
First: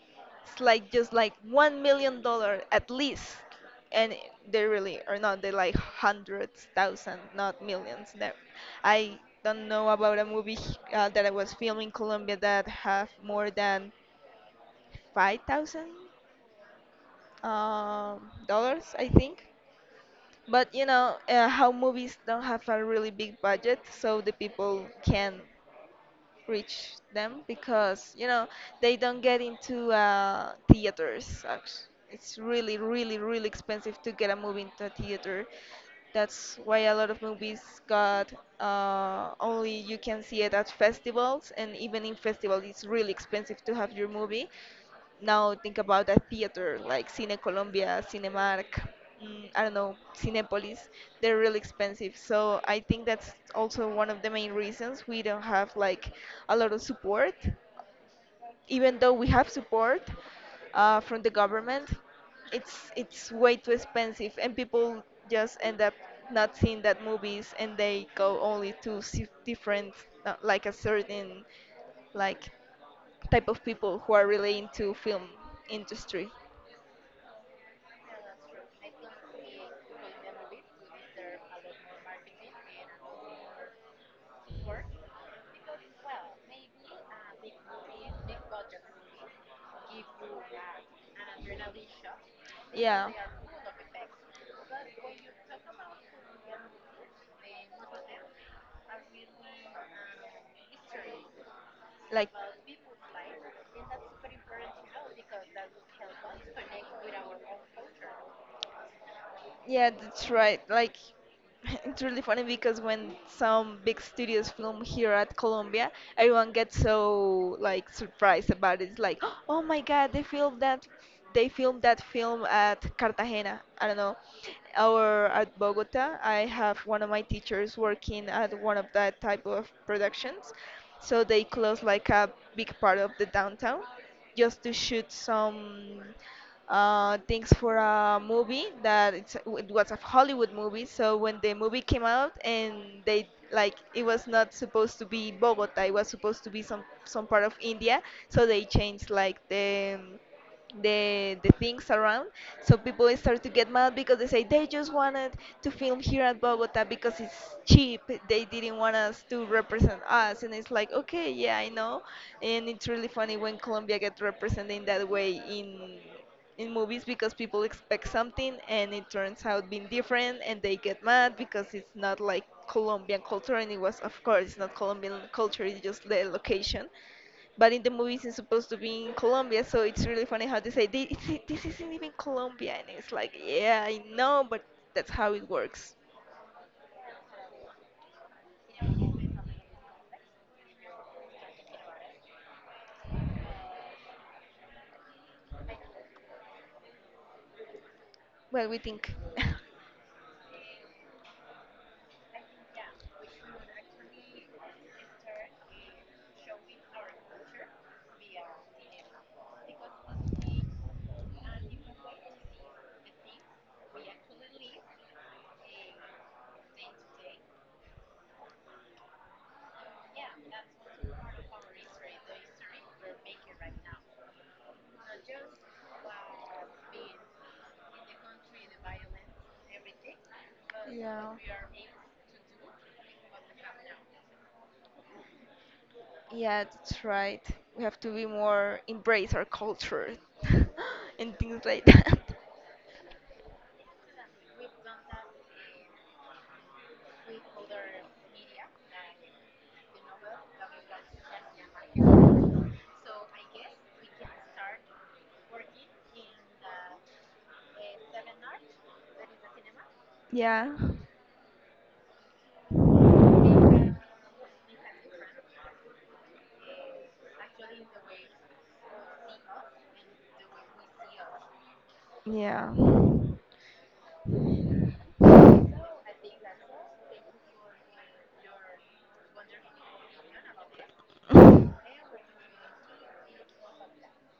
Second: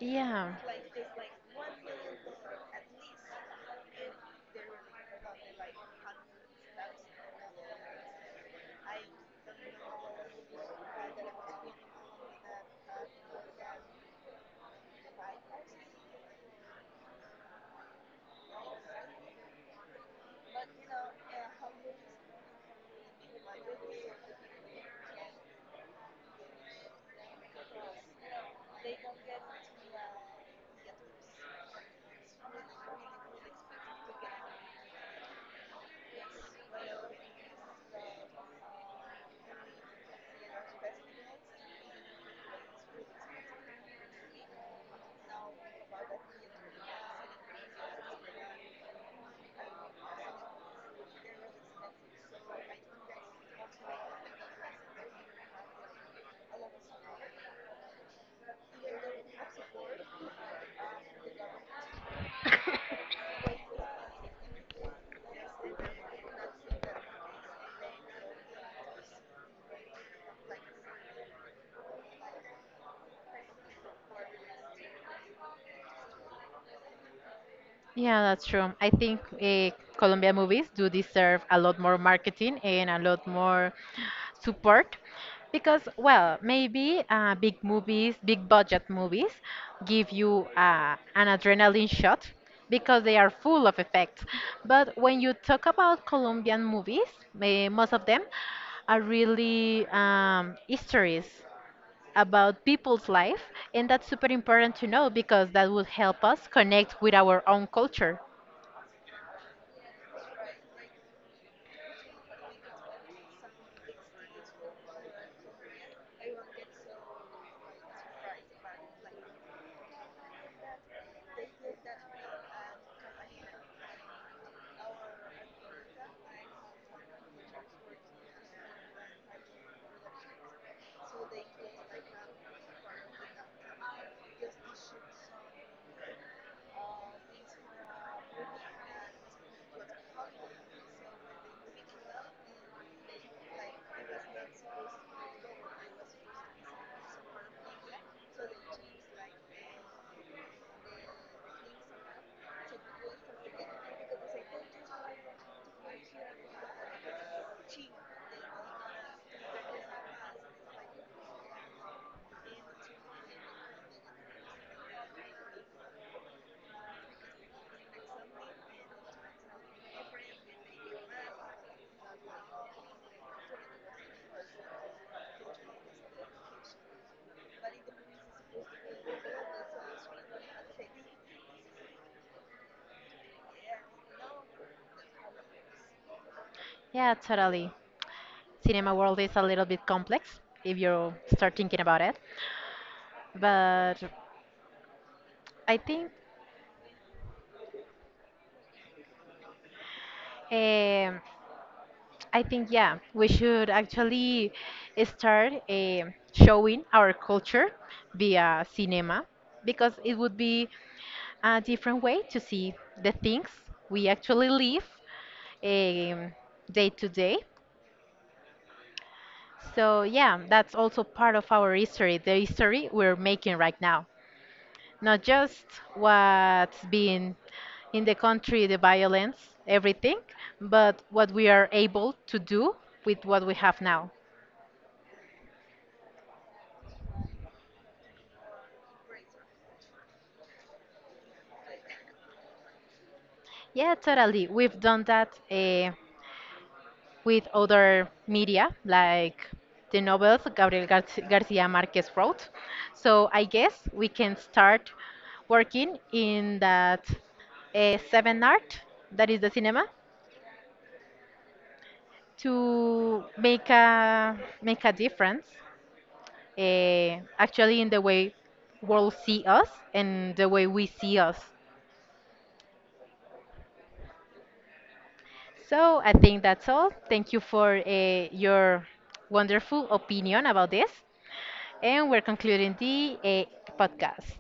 Yeah.
It's like just like $1 million at least, and they really are not. They like hundreds, thousands, not millions. That, I don't know about a movie that I was filming in Colombia that have more than 5,000 dollars, I think. But you know how movies don't have a really big budget, so the people can reach them because they don't get into theaters. It's really, really, really expensive to get a movie into a theater. That's why a lot of movies got only you can see it at festivals, and even in festivals, it's really expensive to have your movie. Now think about a theater like Cine Colombia, Cinemark, I don't know, Cinepolis. They're really expensive. So I think that's also one of the main reasons we don't have like a lot of support. Even though we have support from the government, it's way too expensive, and people just end up not seeing that movies, and they go only to see different, like a certain like type of people who are really into film industry.
Yeah, that's true. I think Colombia movies do deserve a lot more marketing and a lot more support because, well, maybe big movies, big budget movies give you an adrenaline shot because
Yeah.
they are full of effects. But when you talk about Colombian movies, most of them are really histories
Like
about people's life, and that's super important to know because that will help us connect with our own culture.
Yeah, that's right. Like, it's really funny because when some big studios film here at Colombia, everyone gets so like surprised about it. It's like, oh my God, they filmed that, film at Cartagena. I don't know, or at Bogota. I have one of my teachers working at one of that type of productions, so they close like a big part of the downtown just to shoot some things for a movie that it was a Hollywood movie. So when the movie came out, and they like it was not supposed to be Bogota, it was supposed to be some part of India. So they changed like the things around. So people start to get mad because they say they just wanted to film here at Bogota because it's cheap. They didn't want us to represent us, and it's like, okay, yeah, I know, and it's really funny when Colombia gets represented in that way in movies because people expect something and it turns out being different, and they get mad because it's not like Colombian culture. And it was, of course, it's not Colombian culture, it's just the location. But in the movies it's supposed to be in Colombia, so it's really funny how they say this, this isn't even Colombia, and it's like, yeah, I know, but that's how it works.
Yeah, totally. Cinema world is a little bit complex if you start thinking about it. But I think,
Well, we think.
um, I think yeah, we should actually start showing our culture via cinema because it would be a different way to see the things we actually live um, day to day. So yeah, that's also part of our history, the history we're making right now. Not just what's been in the country, the violence, everything, but what
Yeah.
we are able to do with what we have now.
Yeah, that's right. We have to be more embrace our culture. And things like that.
Yeah, totally. We've done that with other media, like the novels Garcia Marquez wrote. So I guess we can start working in that seven art, that is the cinema,
Yeah.
to make a difference actually in the way world see us and the way we see us.
Yeah.
So I think that's all. Thank you for your wonderful opinion about this, and we're concluding the podcast.